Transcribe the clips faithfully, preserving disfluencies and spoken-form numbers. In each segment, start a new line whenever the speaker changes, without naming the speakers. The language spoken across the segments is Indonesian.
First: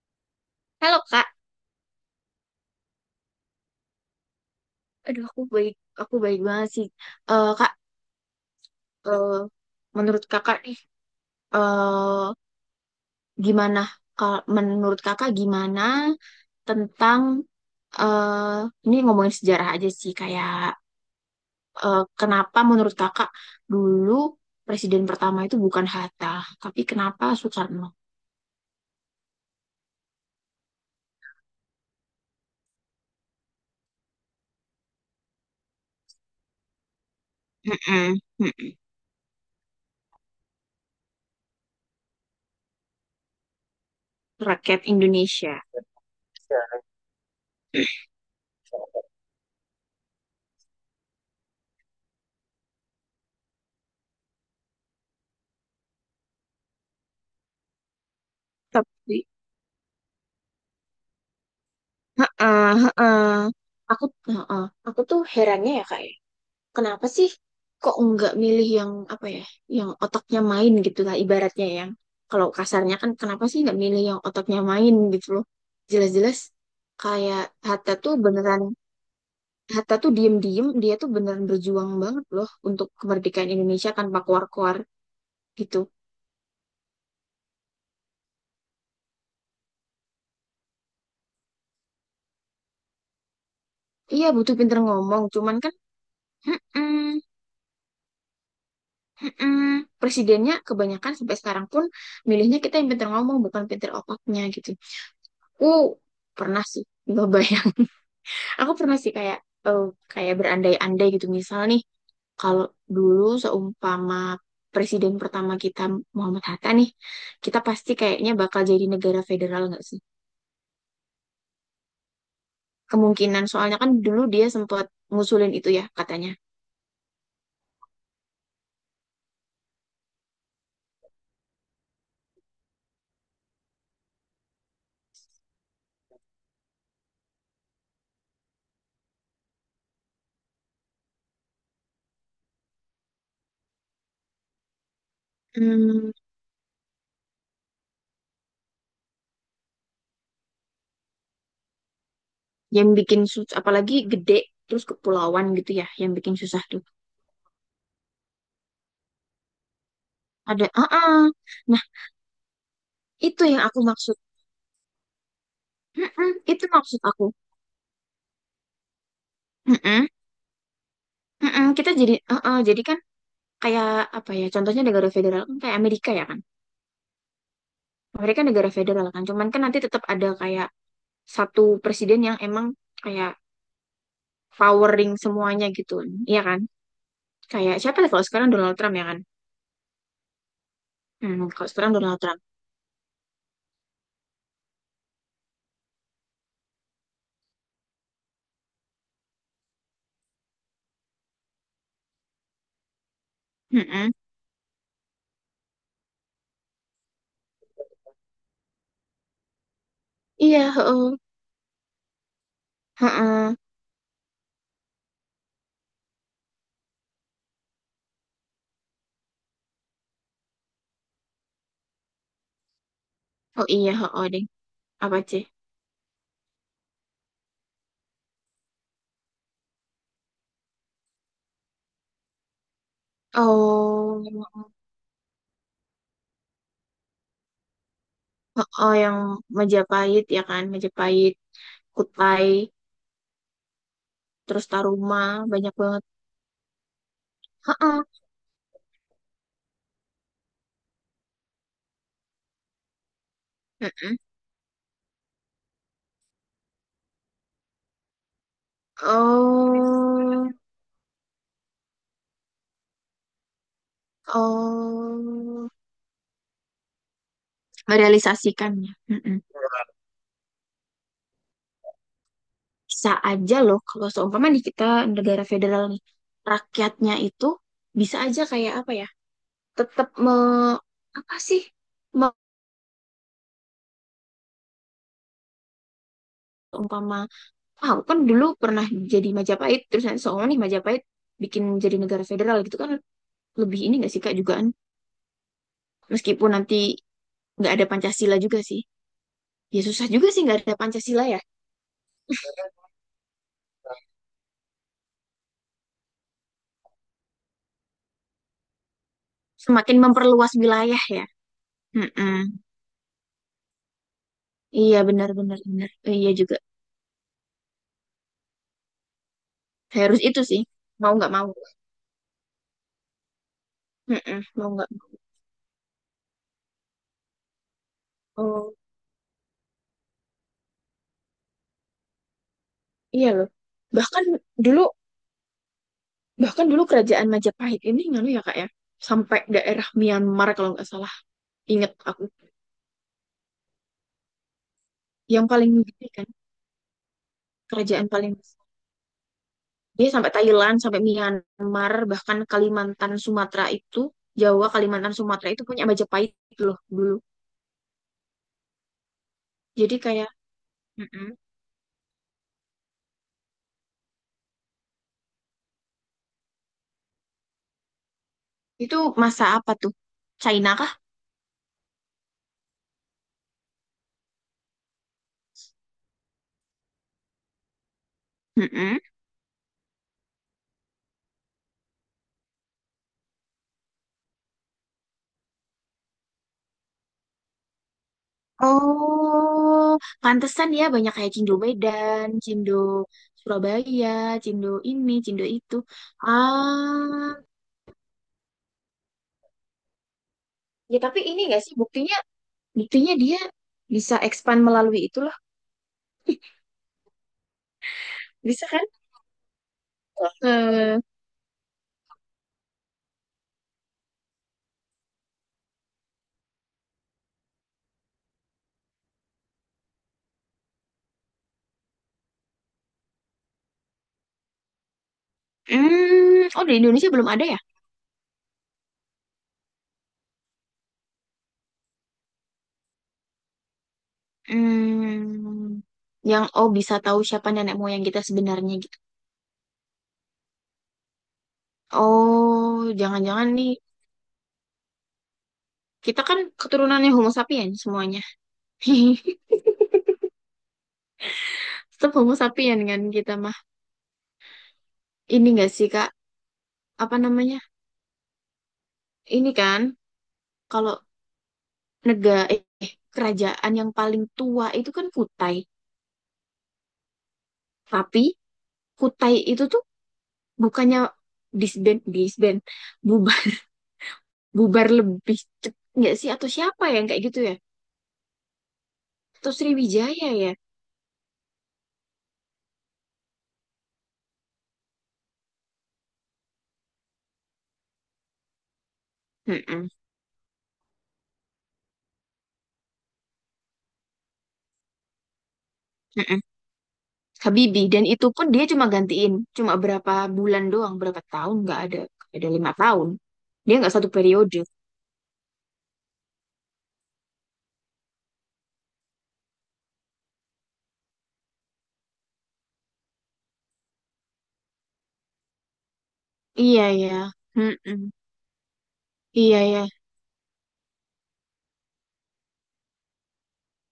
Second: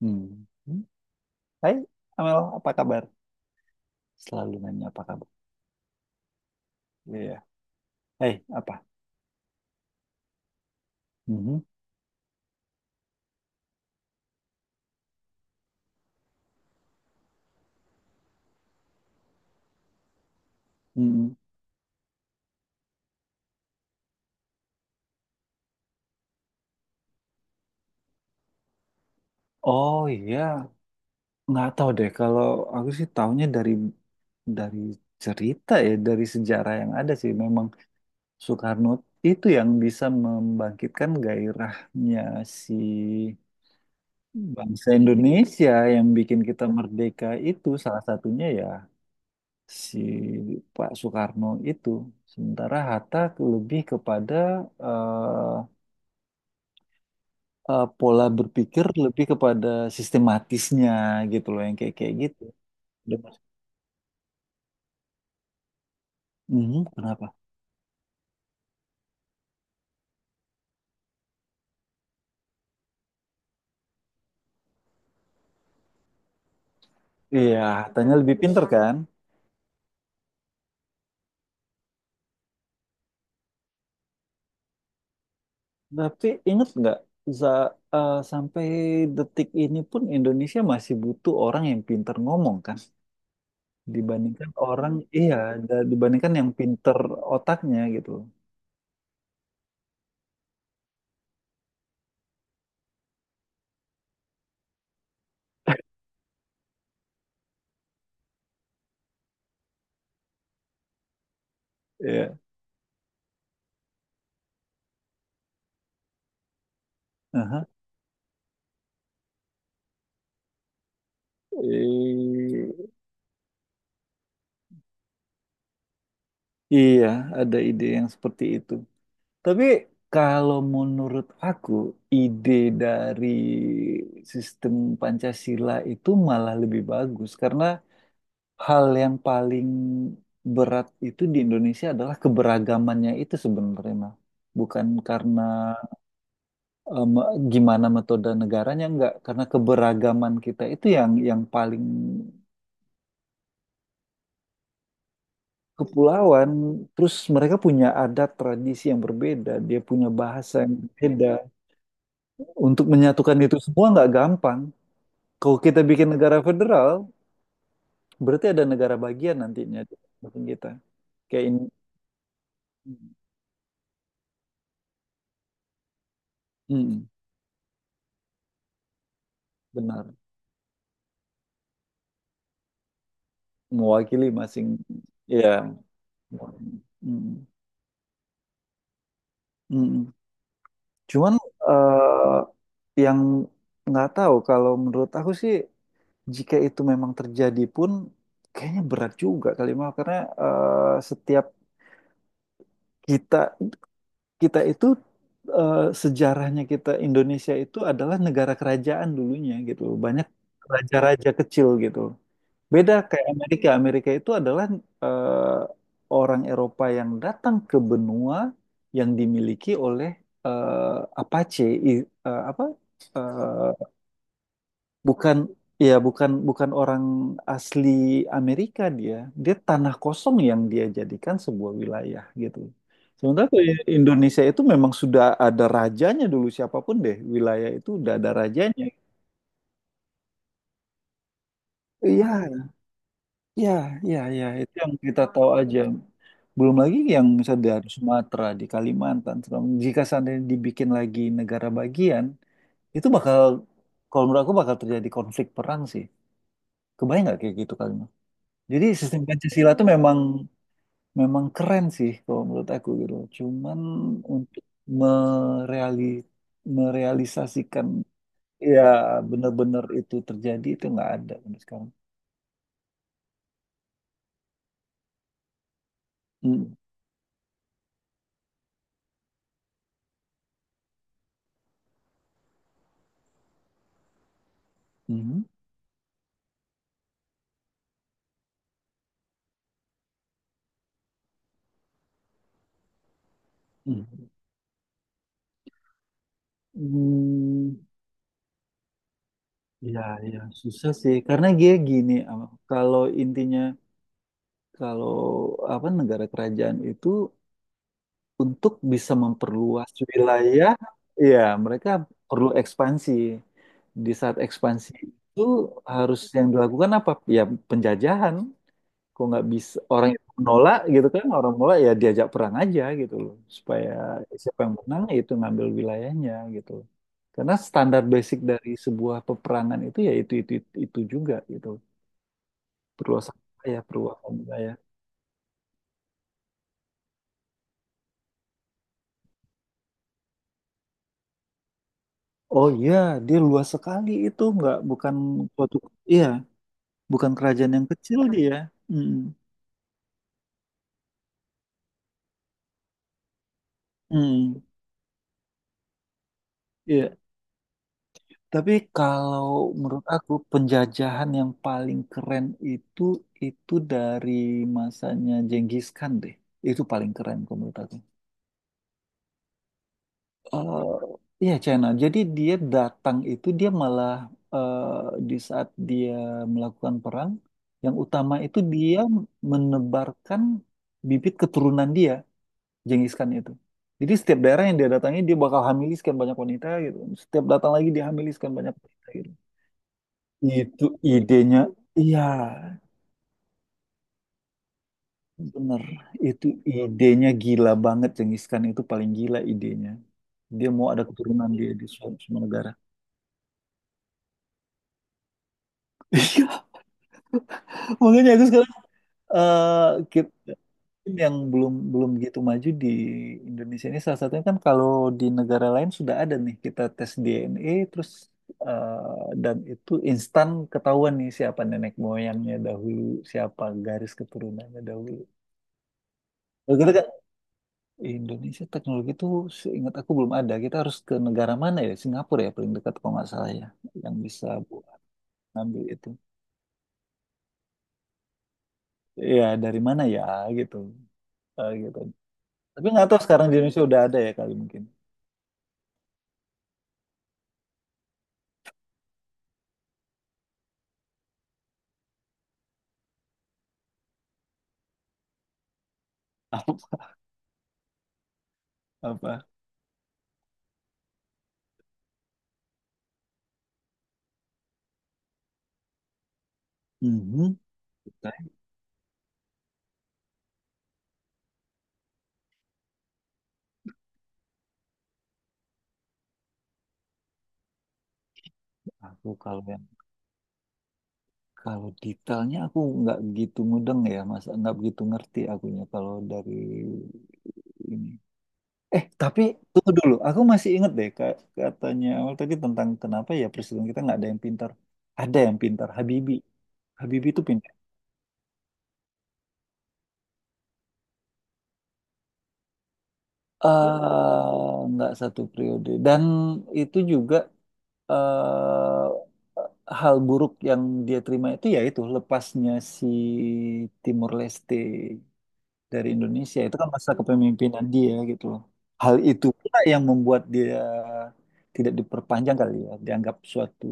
Hmm.
Halo Kak,
Hai, Amel, apa kabar? Selalu nanya apa
aduh
kabar.
aku baik, aku baik banget sih.
Iya.
Eh kak,
Hai, apa?
eh, menurut Kakak nih,
Mhm.
eh gimana? Kal- menurut Kakak gimana tentang eh ini ngomongin sejarah aja sih, kayak
Mhm.
eh, kenapa menurut Kakak dulu presiden pertama itu bukan Hatta, tapi kenapa Soekarno?
Oh iya, nggak tahu deh. Kalau aku sih taunya dari dari cerita ya, dari sejarah yang ada sih. Memang
Mm-mm, mm-mm.
Soekarno itu yang bisa membangkitkan gairahnya si
Rakyat
bangsa
Indonesia.
Indonesia yang bikin kita merdeka itu salah satunya ya si Pak Soekarno itu. Sementara Hatta lebih kepada eh, eh, pola berpikir
Tapi,
lebih kepada sistematisnya gitu loh yang kayak kayak gitu.
heeh,
Dia
heeh.
masuk,
Aku, heeh, aku tuh herannya, ya Kak. Ya,
"Mhm,
kenapa sih
kenapa?
kok nggak milih yang apa ya, yang otaknya main gitu lah ibaratnya, yang kalau kasarnya kan kenapa sih nggak milih yang otaknya main gitu loh. Jelas-jelas kayak
Iya,
Hatta tuh
Hattanya lebih
beneran,
pinter kan?
Hatta tuh diem-diem dia tuh beneran berjuang banget loh untuk kemerdekaan Indonesia tanpa keluar-keluar gitu.
Tapi inget nggak za- eh, sampai detik ini pun Indonesia masih butuh orang yang pinter ngomong kan?
Iya
Dibandingkan
butuh pinter
orang,
ngomong,
iya,
cuman kan
da- dibandingkan yang pinter
mm-mm,
otaknya gitu.
mm-mm. Presidennya kebanyakan sampai sekarang pun milihnya kita yang pinter ngomong bukan pinter otaknya gitu. Aku pernah sih nyobain. Aku pernah sih kayak eh, kayak berandai-andai gitu. Misal nih,
Iya.
kalau dulu seumpama presiden pertama kita Muhammad Hatta nih, kita
Aha.
pasti kayaknya bakal jadi negara federal nggak sih?
Eh,
Kemungkinan, soalnya kan dulu dia sempat ngusulin itu ya katanya.
iya, ada ide yang seperti itu. Tapi kalau menurut aku, ide dari sistem Pancasila itu malah lebih bagus karena hal yang paling berat itu di Indonesia adalah keberagamannya itu sebenarnya, Mah. Bukan karena
Hmm,
em, gimana metode negaranya, enggak, karena keberagaman kita itu yang yang paling
yang bikin susah, apalagi gede terus kepulauan gitu ya, yang bikin
kepulauan,
susah tuh.
terus mereka punya adat tradisi yang berbeda, dia punya bahasa
Ada,
yang
ah, ah.
berbeda.
Nah
Untuk menyatukan
itu
itu
yang aku
semua nggak
maksud.
gampang. Kalau kita bikin
Mm-mm,
negara
itu maksud
federal,
aku.
berarti ada negara bagian nantinya di
Mm-mm,
samping kita. Kayak ini,
mm-mm. Kita jadi, ah, ah. Jadi kan kayak apa ya, contohnya negara federal kan kayak Amerika, ya kan?
mm,
Amerika negara federal kan, cuman kan nanti tetap
benar,
ada kayak satu presiden yang emang kayak
mewakili masing,
powering semuanya
ya.
gitu, iya kan?
Mm,
Kayak siapa ya kalau sekarang Donald Trump, ya kan?
mm. Cuman
Hmm, kalau sekarang Donald
eh,
Trump.
yang nggak tahu kalau menurut aku sih, jika itu memang terjadi pun, kayaknya berat juga kali, Mal, karena eh, setiap kita
Mm-mm.
kita itu eh, sejarahnya kita Indonesia itu adalah negara kerajaan dulunya gitu loh. Banyak
Iya heeh.
raja-raja kecil gitu. Beda kayak
Heeh.
Amerika. Amerika itu adalah eh, orang Eropa yang datang ke benua yang dimiliki oleh eh, Apache, i- eh, apa?
Oh
eh,
iya, heeh deh. Apa
bukan,
sih?
ya bukan bukan orang asli Amerika dia, dia tanah kosong yang dia jadikan sebuah wilayah gitu, sementara tuh i- Indonesia itu
Oh,
memang sudah ada rajanya dulu, siapapun deh wilayah itu udah ada rajanya.
heeh, yang Majapahit ya kan, Majapahit, Kutai,
Iya, iya, iya, iya.
terus
Itu yang
Taruma,
kita tahu
banyak
aja.
banget.
Belum lagi yang misalnya dari
Heeh,
Sumatera, di Kalimantan, segala macam. Jika seandainya dibikin lagi negara bagian, itu bakal,
heeh.
kalau menurut aku bakal terjadi konflik perang sih. Kebayang nggak kayak gitu kan? Jadi sistem Pancasila tuh memang
Oh,
memang keren sih kalau menurut aku gitu. Cuman untuk
oh,
mereali merealisasikan ya
merealisasikannya. Mm-mm.
benar-benar itu terjadi itu nggak ada untuk sekarang.
Bisa aja loh kalau seumpama di kita negara federal nih,
Mm.
rakyatnya itu bisa aja kayak apa ya, tetap me, apa sih, me,
Mhm.
umpama, ah, aku kan dulu pernah jadi Majapahit, terus nanti seumpama nih Majapahit bikin jadi negara federal gitu kan, lebih ini gak sih
Mm.
Kak jugaan, meskipun nanti nggak
Mm.
ada Pancasila juga sih. Ya
Ya,
susah juga
ya
sih nggak ada
susah sih
Pancasila ya,
karena dia gini, Am. Kalau intinya, kalau apa, negara kerajaan itu untuk bisa memperluas
semakin memperluas
wilayah,
wilayah ya.
ya mereka perlu
Mm-mm.
ekspansi. Di saat ekspansi
Iya
itu
benar-benar benar benar benar.
harus
Iya
yang
juga.
dilakukan apa? Ya penjajahan. Kok nggak bisa orang
Harus
yang
itu sih.
menolak gitu
Mau
kan?
nggak mau.
Orang menolak ya diajak perang aja gitu loh. Supaya
Mm-mm,
siapa
mau
yang
nggak
menang ya
mau.
itu ngambil wilayahnya gitu loh. Karena standar basic dari
Oh,
sebuah peperangan itu ya itu itu itu, itu juga gitu.
iya
Perluasan
loh.
wilayah,
Bahkan
perluasan wilayah.
dulu, bahkan dulu kerajaan Majapahit ini nganu ya Kak ya. Sampai daerah Myanmar kalau nggak salah. Ingat aku.
Oh iya, dia luas sekali itu, nggak, bukan
Yang paling
suatu,
gede
iya.
kan
Bukan kerajaan yang
kerajaan
kecil
paling
dia.
besar.
Mm,
Dia sampai Thailand, sampai Myanmar, bahkan Kalimantan, Sumatera itu,
mm,
Jawa, Kalimantan, Sumatera itu punya Majapahit loh
iya.
dulu.
Tapi kalau
Jadi
menurut
kayak
aku
mm-mm.
penjajahan yang paling keren itu itu dari masanya Genghis Khan deh. Itu paling keren kalau menurut aku.
Itu masa apa tuh? China
Eh,
kah?
Iya, China. Jadi dia datang itu dia malah eh, di saat dia melakukan perang yang utama itu dia
Mm-mm.
menebarkan bibit keturunan dia. Genghis Khan itu. Jadi setiap daerah yang dia datangi dia bakal hamiliskan banyak wanita gitu. Setiap datang lagi dia hamiliskan banyak wanita gitu.
Oh, pantesan ya
Itu
banyak kayak Cindo
idenya, iya,
Medan, Cindo Surabaya, Cindo ini, Cindo itu.
bener. Itu idenya
Ah,
gila banget, Genghis Khan itu paling gila idenya. Dia mau
ya
ada
tapi ini
keturunan
nggak
dia
sih
di semua,
buktinya,
semua negara.
buktinya dia bisa expand melalui itulah,
Iya, makanya aku
bisa
sekarang
kan?
eh, kit-
Eh,
tim yang belum belum gitu maju di Indonesia ini salah satunya kan, kalau di negara lain sudah ada nih kita tes D N A terus, eh, dan itu instan ketahuan nih siapa nenek moyangnya dahulu, siapa garis keturunannya dahulu.
hmm, oh di
Kalau kita kan
Indonesia belum ada ya?
Indonesia teknologi itu seingat aku belum ada. Kita harus ke negara mana ya? Singapura ya paling dekat kalau nggak salah ya yang bisa bu-
Hmm,
ngambil itu.
yang oh bisa tahu siapa nenek moyang kita sebenarnya gitu.
Ya dari mana ya gitu. Eh, gitu.
Oh,
Tapi nggak tahu sekarang
jangan-jangan
di
nih
Indonesia udah ada ya kali mungkin.
kita kan keturunannya Homo sapien semuanya. Tetap Homo sapien kan kita mah. Ini nggak sih Kak? Apa namanya,
Apa?
ini kan kalau negara eh eh, kerajaan yang paling tua itu kan Kutai,
Mhm.
tapi
Detail.
Kutai itu tuh bukannya disband, disband, bubar bubar lebih cepat nggak sih, atau siapa ya yang kayak gitu ya,
Aku
atau
kalau yang,
Sriwijaya ya?
kalau detailnya aku nggak gitu mudeng ya, Mas. Nggak begitu ngerti akunya kalau dari ini. Eh, tapi
Mm-mm,
tunggu dulu. Aku masih inget deh ka- katanya awal tadi tentang kenapa ya presiden kita nggak ada yang pintar. Ada yang pintar, Habibie.
mm-mm.
Habibie itu pintar.
Habibie, dan itu pun dia cuma gantiin cuma berapa bulan doang, berapa tahun, nggak ada, nggak ada lima tahun, dia nggak satu periode.
Eh, nggak satu periode. Dan itu juga eh hal buruk yang dia terima itu yaitu lepasnya si Timor Leste dari Indonesia itu
Iya
kan masa
ya.
kepemimpinan
Mm-mm.
dia gitu loh. Hal itu
Iya
pula
ya,
yang membuat dia tidak diperpanjang kali ya, dianggap suatu,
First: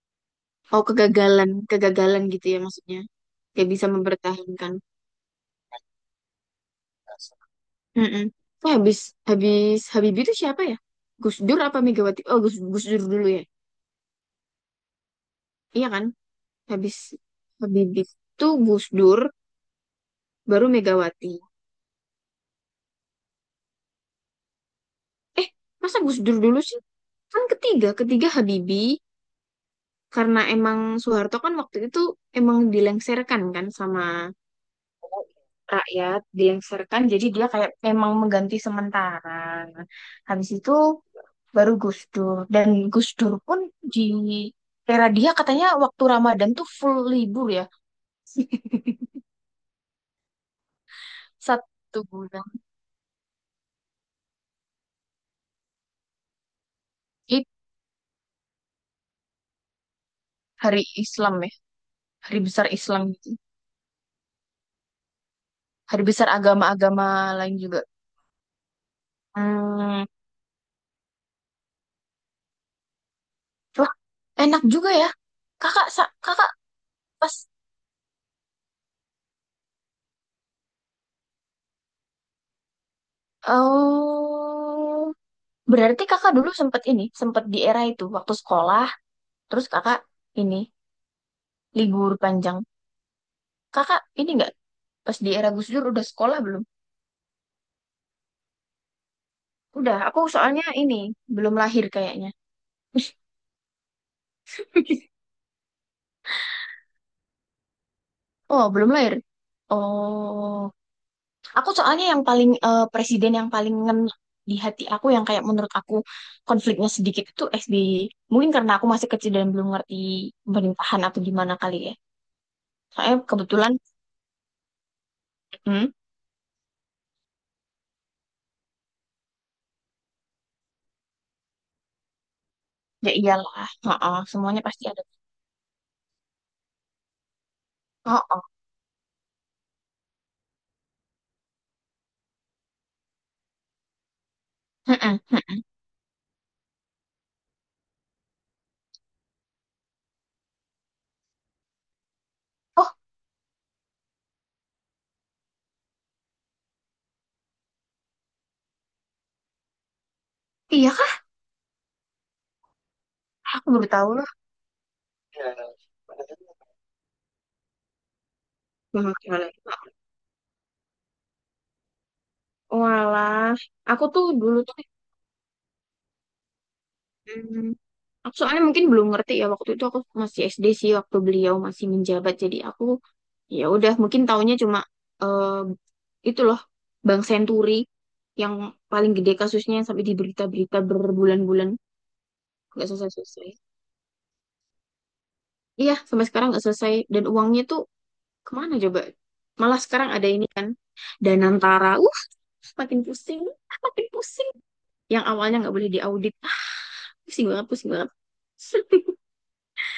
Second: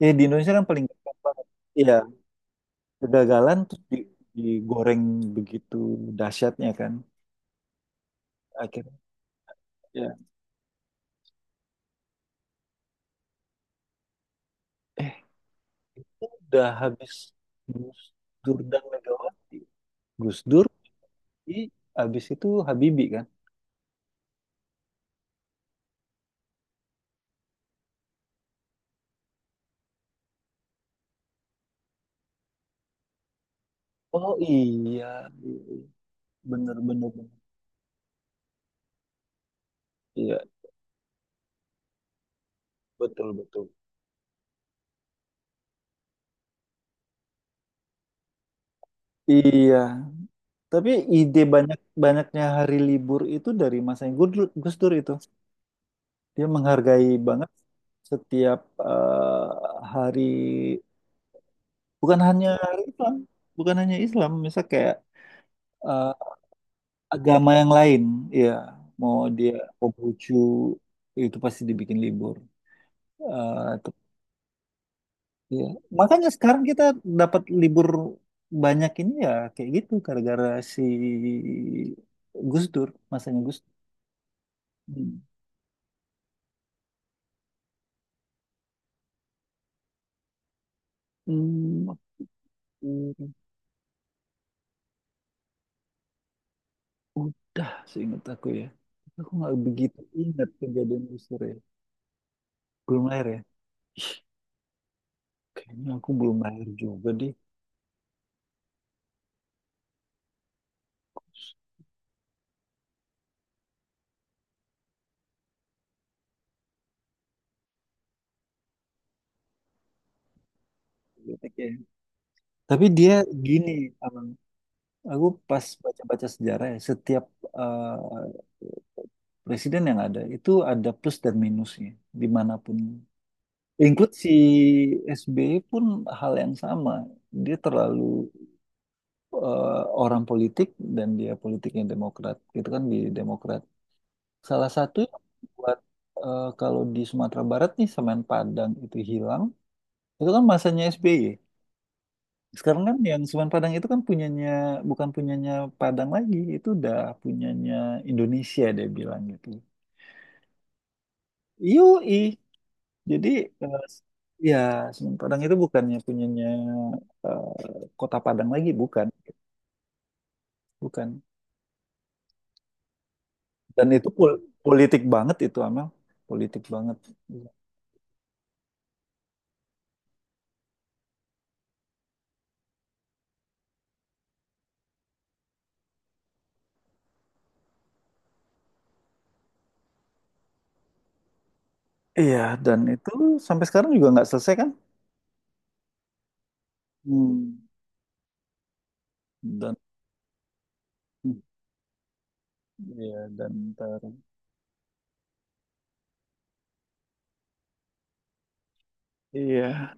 ya di Indonesia kan
oh
paling gampang banget.
kegagalan,
Iya,
kegagalan gitu ya maksudnya.
kegagalan
Gak
terus
bisa
di-
mempertahankan.
digoreng begitu dahsyatnya kan.
Mm-mm. Oh,
Akhirnya
habis habis
ya,
Habibie itu siapa ya? Gus Dur apa Megawati? Oh, Gus, Gus Dur dulu ya.
eh,
Iya kan?
udah
Habis
habis Gus
Habibie itu
Dur dan
Gus Dur,
Megawati. Gus Dur,
baru Megawati.
i habis itu Habibie kan.
Eh, masa Gus Dur dulu sih? Kan ketiga, ketiga Habibie, karena emang Soeharto kan waktu itu emang dilengserkan kan sama
Oh iya, iya, iya.
rakyat,
Bener
dilengsarkan
bener
jadi
bener.
dia kayak memang mengganti sementara.
Iya,
Habis itu baru Gus Dur, dan Gus
betul
Dur pun
betul.
di era dia katanya waktu Ramadan tuh full libur ya.
Iya, tapi ide banyak
Satu
banyaknya
bulan
hari libur itu dari masanya Gus Dur Gus Dur itu. Dia menghargai
itu
banget setiap eh, hari,
hari Islam ya,
bukan
hari
hanya
besar
hari
Islam
Islam,
gitu,
bukan hanya Islam, misal kayak
hari
eh,
besar agama-agama
agama
lain
yang
juga.
lain, ya mau dia
Hmm,
Konghucu itu pasti dibikin libur. Eh, te-
wah enak juga ya
Ya.
kakak sa-
Makanya
kakak
sekarang kita
pas.
dapat libur banyak ini ya kayak gitu gara-gara si Gus Dur, masanya Gus Dur.
Oh,
Hmm.
berarti kakak dulu sempat ini, sempat di era itu waktu sekolah. Terus kakak ini
Hmm.
libur panjang.
Hmm.
Kakak ini nggak pas di era Gus Dur udah sekolah belum?
Udah seingat aku ya. Tapi aku nggak begitu
Udah, aku
ingat
soalnya ini
kejadian booster
belum
ya.
lahir kayaknya.
Belum lahir ya? Kayaknya aku belum lahir juga deh.
Oh, belum lahir. Oh, aku soalnya yang paling eh, presiden yang paling ngena di hati aku yang kayak menurut aku konfliknya sedikit itu S B Y. Mungkin karena aku masih kecil dan belum ngerti pemerintahan atau gimana
Genetik ya.
kali ya.
Tapi dia
Soalnya
gini,
kebetulan,
Amang. Aku pas
hmm,
baca-baca sejarah ya, setiap eh, presiden yang ada itu ada plus dan minusnya dimanapun.
ya iyalah,
Include
oh,
si
semuanya pasti ada.
S B Y pun hal yang sama. Dia
Oh,
terlalu
oh,
eh, orang politik, dan dia politiknya Demokrat. Itu kan di Demokrat salah satu
mm-mm,
yang
mm-mm.
buat eh, kalau di Sumatera Barat nih semen Padang itu hilang, itu kan masanya S B Y. Sekarang
Oh,
kan yang semen Padang itu kan punyanya, bukan punyanya Padang lagi, itu udah punyanya Indonesia dia bilang gitu.
iya kah?
Yoi. Jadi
Aku
eh,
baru tahu.
ya semen Padang itu
Ya.
bukannya punyanya eh, Kota Padang lagi, bukan,
Banget soalnya.
bukan.
Walah,
Dan
aku
itu
tuh
pol-,
dulu tuh,
politik banget itu Amel, politik banget.
hmm, aku soalnya mungkin belum ngerti ya waktu itu aku masih S D sih waktu beliau masih menjabat. Jadi aku ya udah mungkin taunya cuma eh, itu loh Bank Senturi yang paling gede kasusnya yang sampai di berita-berita berbulan-bulan,
Iya, dan
nggak
itu
selesai-selesai.
sampai sekarang juga nggak selesai kan?
Iya, sampai sekarang nggak selesai dan uangnya
Hmm.
tuh kemana coba?
Dan,
Malah sekarang ada ini kan Danantara. Uh, makin
iya
pusing,
dan ntar,
makin pusing. Yang awalnya nggak boleh diaudit, ah, pusing banget, pusing banget.
iya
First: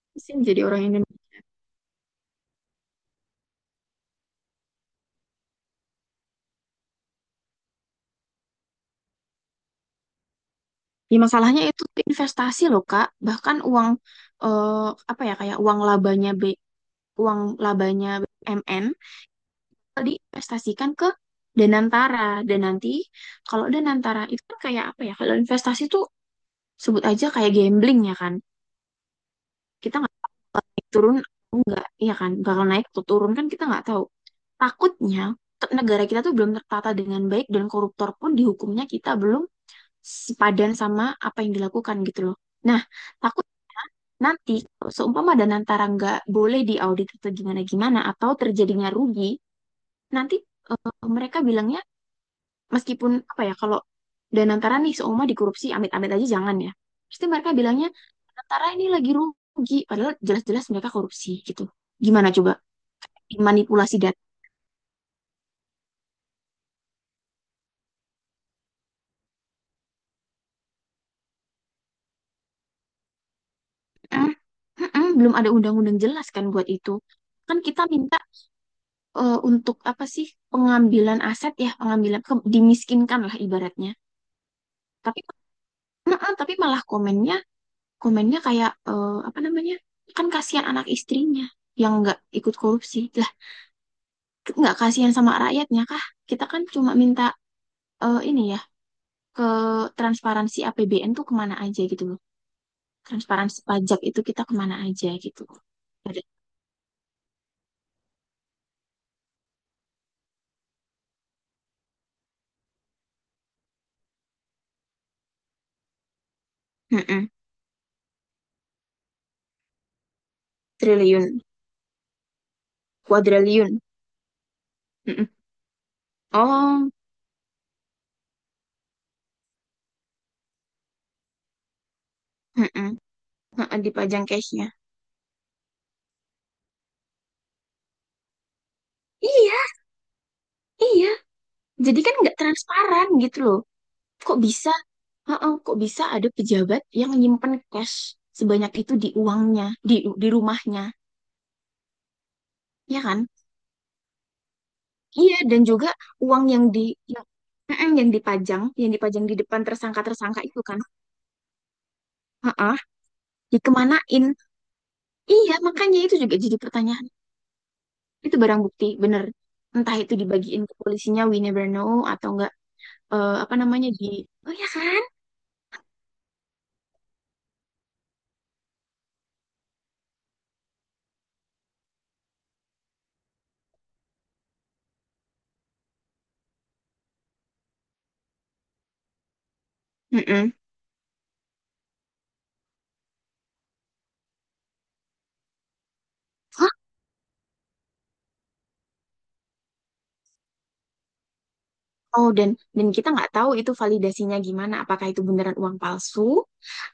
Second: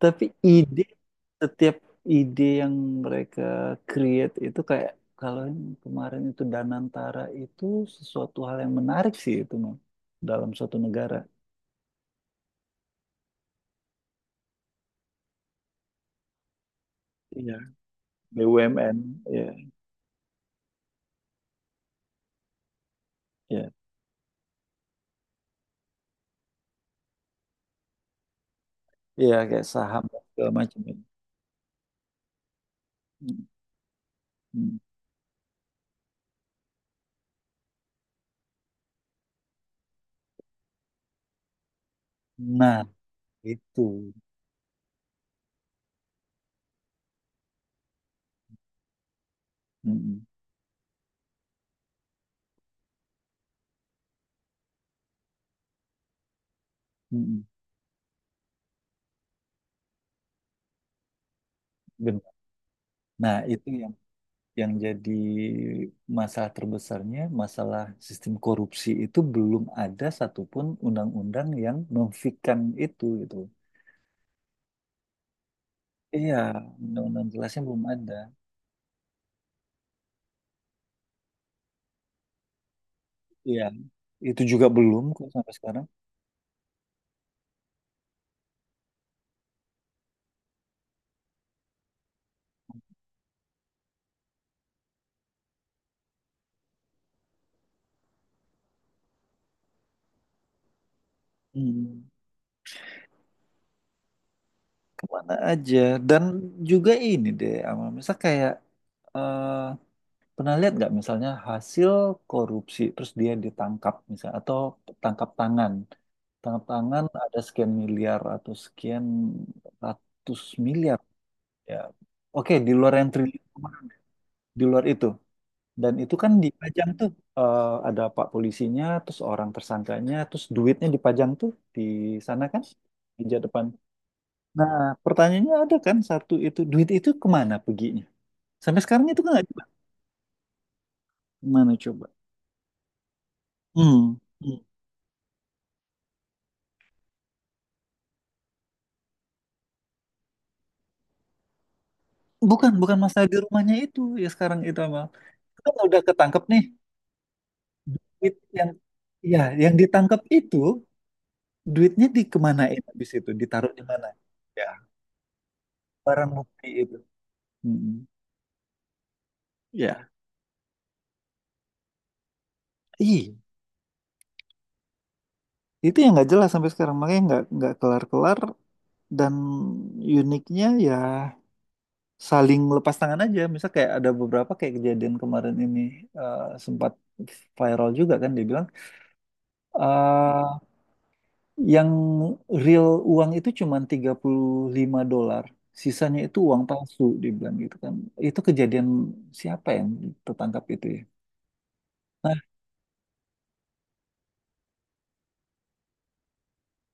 tapi
Pusing jadi
ide,
orang Indonesia.
setiap ide yang mereka create itu kayak, kalau yang kemarin itu Danantara itu sesuatu hal yang menarik sih itu Mam, dalam suatu negara,
Ya, masalahnya itu investasi loh kak, bahkan uang eh, apa ya, kayak uang labanya B uang
iya
labanya B M N
B U M N, iya
diinvestasikan ke Danantara, dan nanti kalau
iya
Danantara itu kan kayak apa ya, kalau investasi tuh sebut aja kayak gambling, ya kan?
iya kayak
Kita
saham
nggak
dan
tahu
segala
bakal
macam
naik
ya.
turun atau enggak, iya kan, bakal naik atau turun
Mm,
kan kita nggak tahu.
mm.
Takutnya te- negara kita tuh belum tertata dengan baik dan koruptor pun dihukumnya kita belum sepadan sama apa yang dilakukan gitu loh. Nah
Nah
takutnya
itu.
nanti kalau seumpama dan antara nggak boleh diaudit atau gimana gimana atau terjadinya rugi,
Mm,
nanti eh, mereka bilangnya, meskipun apa ya kalau dan antara nih seumur dikorupsi, amit-amit aja jangan ya,
mm,
pasti
mm, mm.
mereka bilangnya antara ini lagi rugi padahal jelas-jelas mereka korupsi gitu,
Benar.
gimana coba,
Nah itu yang
manipulasi data.
yang jadi masalah terbesarnya, masalah sistem korupsi itu belum ada satupun undang-undang yang memfikan itu gitu.
Mm, mm-mm, belum ada undang-undang jelas
Iya,
kan buat itu.
undang-undang
Kan
jelasnya
kita
belum ada.
minta eh, untuk apa sih pengambilan aset ya, pengambilan ke- dimiskinkan lah
Iya,
ibaratnya.
itu juga belum
Tapi
kok sampai sekarang.
mm-mm, tapi malah komennya, komennya kayak eh, apa namanya, kan kasihan anak istrinya yang nggak ikut korupsi. Nggak kasihan sama rakyatnya kah? Kita kan cuma minta eh, ini ya, ke transparansi A P B N tuh kemana aja gitu
Hmm,
loh. Transparansi pajak itu kita kemana aja
kemana
gitu.
aja?
Ada.
Dan juga ini deh, Amal. Misal kayak eh, pernah lihat nggak misalnya hasil korupsi terus dia ditangkap misalnya atau tangkap tangan. Tangkap tangan
Mm-mm.
ada sekian miliar atau sekian ratus miliar
Triliun,
ya. Oke, di luar yang triliun,
kuadriliun.
di luar itu.
Mm-mm.
Dan itu kan dipajang
Oh,
tuh, eh, ada pak polisinya, terus orang tersangkanya, terus duitnya dipajang tuh di sana kan,
mm-mm.
meja depan.
Mm-mm, dipajang cashnya.
Nah, pertanyaannya ada kan, satu, itu duit itu kemana peginya? Sampai sekarang itu kan nggak
Iya,
jelas.
iya.
Kemana
Jadi
coba?
kan nggak transparan gitu loh.
Hmm.
Kok
Hmm.
bisa? Heeh, kok bisa ada pejabat yang nyimpen cash sebanyak itu di uangnya, di di rumahnya,
Bukan, bukan
ya
masalah
kan?
di rumahnya itu ya sekarang itu Amal.
Iya, dan
Kan
juga
udah ketangkep
uang
nih
yang di yang, mm-mm, yang
duit
dipajang,
yang,
yang dipajang di
ya
depan
yang ditangkep
tersangka-tersangka itu kan,
itu duitnya
heeh,
dikemanain, habis itu ditaruh di mana?
dikemanain?
Ya
Iya, makanya itu
barang
juga jadi
bukti itu.
pertanyaan.
Mm-mm.
Itu barang bukti, bener. Entah
Ya,
itu dibagiin ke polisinya, we never know, atau enggak
iya,
eh, apa namanya di, oh ya kan?
itu yang nggak jelas sampai sekarang makanya nggak nggak kelar-kelar, dan uniknya ya saling lepas tangan aja. Misal kayak ada beberapa kayak kejadian kemarin ini eh, sempat viral juga kan dia bilang,
Mm-mm.
eh, yang real uang itu cuma tiga puluh lima dolar, sisanya itu uang
Hah?
palsu dibilang gitu kan. Itu kejadian siapa yang tertangkap itu ya?
Oh,
Nah,
dan dan kita nggak tahu itu validasinya gimana, apakah itu beneran uang palsu,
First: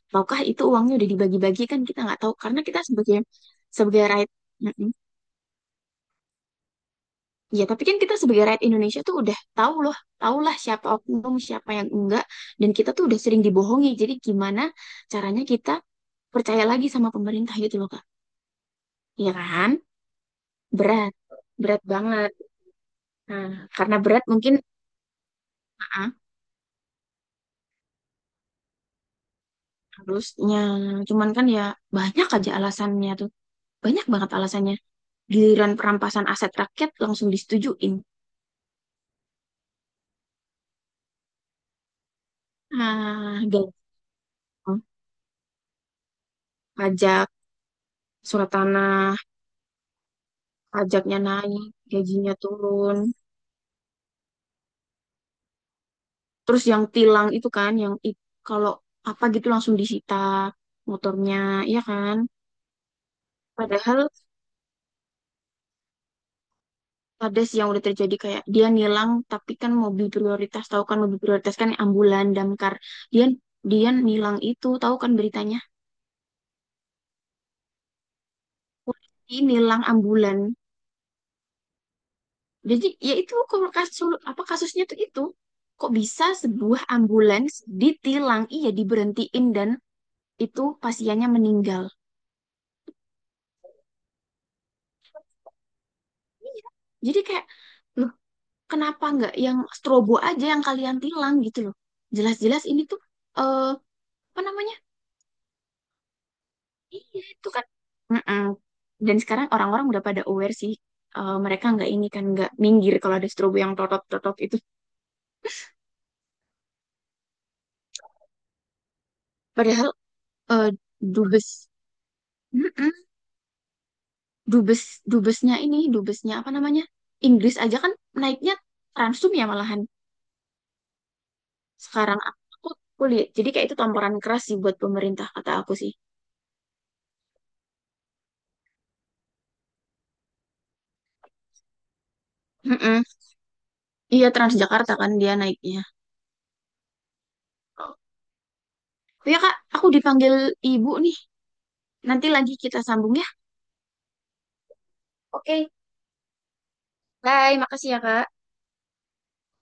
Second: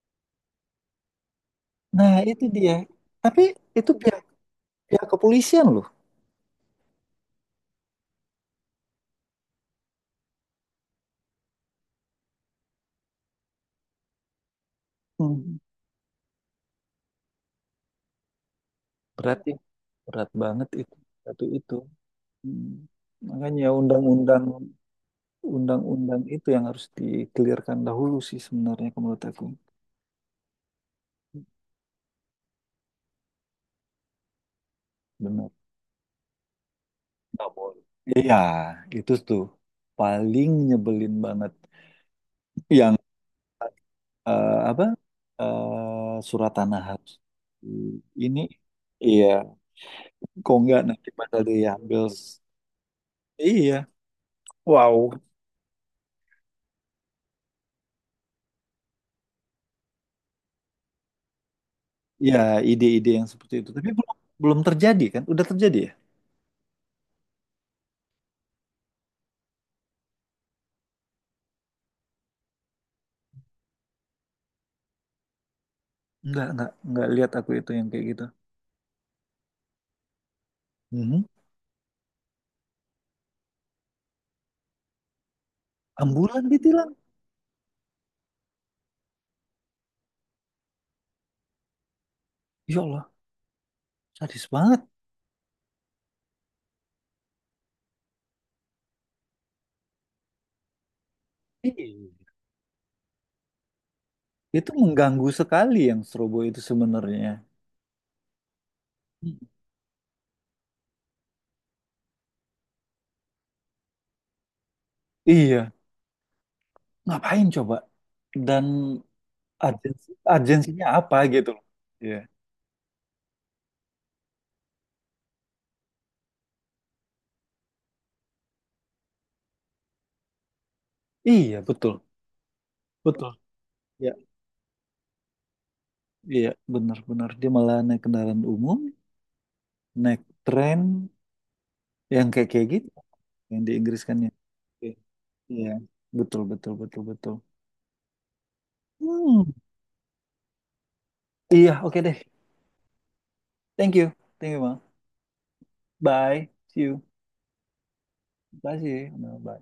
ataukah itu uangnya udah dibagi-bagi kan kita
nah
nggak tahu,
itu
karena
dia.
kita sebagai
Tapi itu
sebagai
pihak,
right,
pihak kepolisian loh.
iya, tapi kan kita sebagai rakyat Indonesia tuh udah tahu loh, tahulah siapa oknum, siapa yang enggak, dan kita tuh udah sering dibohongi. Jadi gimana caranya
Hmm.
kita percaya lagi sama pemerintah gitu loh, Kak? Iya
Berat ya,
kan?
berat banget itu,
Berat,
satu itu.
berat banget.
Hmm.
Nah,
Makanya
karena berat
undang-undang,
mungkin ah,
undang-undang itu yang harus dikelirkan dahulu sih sebenarnya kalau menurut aku.
harusnya, cuman kan ya banyak aja alasannya tuh, banyak banget alasannya.
Benar.
Giliran perampasan aset rakyat langsung
Nggak boleh.
disetujuin.
Iya, itu tuh paling nyebelin banget. Yang
Ah, gampang.
eh, apa eh, surat tanah harus
Pajak,
di- ini,
surat tanah,
iya, kok nggak nanti
pajaknya
bakal
naik,
diambil,
gajinya turun.
iya, wow.
Terus yang tilang itu kan, yang i- kalau apa gitu langsung disita motornya, ya kan?
Ya ide-ide yang seperti itu tapi
Padahal
belum, belum terjadi kan udah terjadi ya.
ada sih yang udah terjadi kayak dia nilang, tapi kan mobil prioritas, tahu kan mobil prioritas kan ambulan, damkar. Dia dia nilang itu, tahu kan beritanya?
Nggak, nggak nggak lihat aku itu yang kayak gitu.
Polisi nilang ambulan.
Mhm.
Jadi ya itu kok kasus apa kasusnya tuh itu, kok bisa
Ambulan
sebuah
ditilang.
ambulans ditilang, iya diberhentiin, dan itu pasiennya meninggal.
Ya Allah, sadis banget.
Iya. Jadi kayak loh kenapa nggak yang strobo aja yang kalian tilang gitu loh.
Iya.
Jelas-jelas ini tuh eh apa
Itu
namanya?
mengganggu sekali yang strobo itu
Iya,
sebenarnya.
itu kan. Mm-mm. Dan
Mm.
sekarang orang-orang udah pada aware sih. Eh, mereka nggak ini kan nggak minggir kalau ada strobo yang totot-totot itu.
Iya, ngapain coba. Dan
Padahal
agensi,
eh,
agensinya apa gitu loh.
dubes,
Iya.
mm-mm, dubes, dubesnya ini, dubesnya apa namanya? Inggris aja kan naiknya Transum ya malahan.
Iya, betul.
Sekarang aku kuliah.
Betul.
Jadi kayak itu tamparan
Ya,
keras sih buat pemerintah kata aku sih.
iya, benar-benar dia malah naik kendaraan umum, naik tren yang kayak kayak gitu
Mm-mm.
yang di Inggris kan
Iya
ya. Oke.
Transjakarta kan dia
Iya,
naiknya.
betul, betul, betul, betul.
Oh ya
Hmm,
Kak, aku dipanggil ibu nih.
iya, oke deh.
Nanti lagi kita sambung ya.
Thank you, thank you, Bang. Bye, see you.
Bye.
Bye, see you. Bye.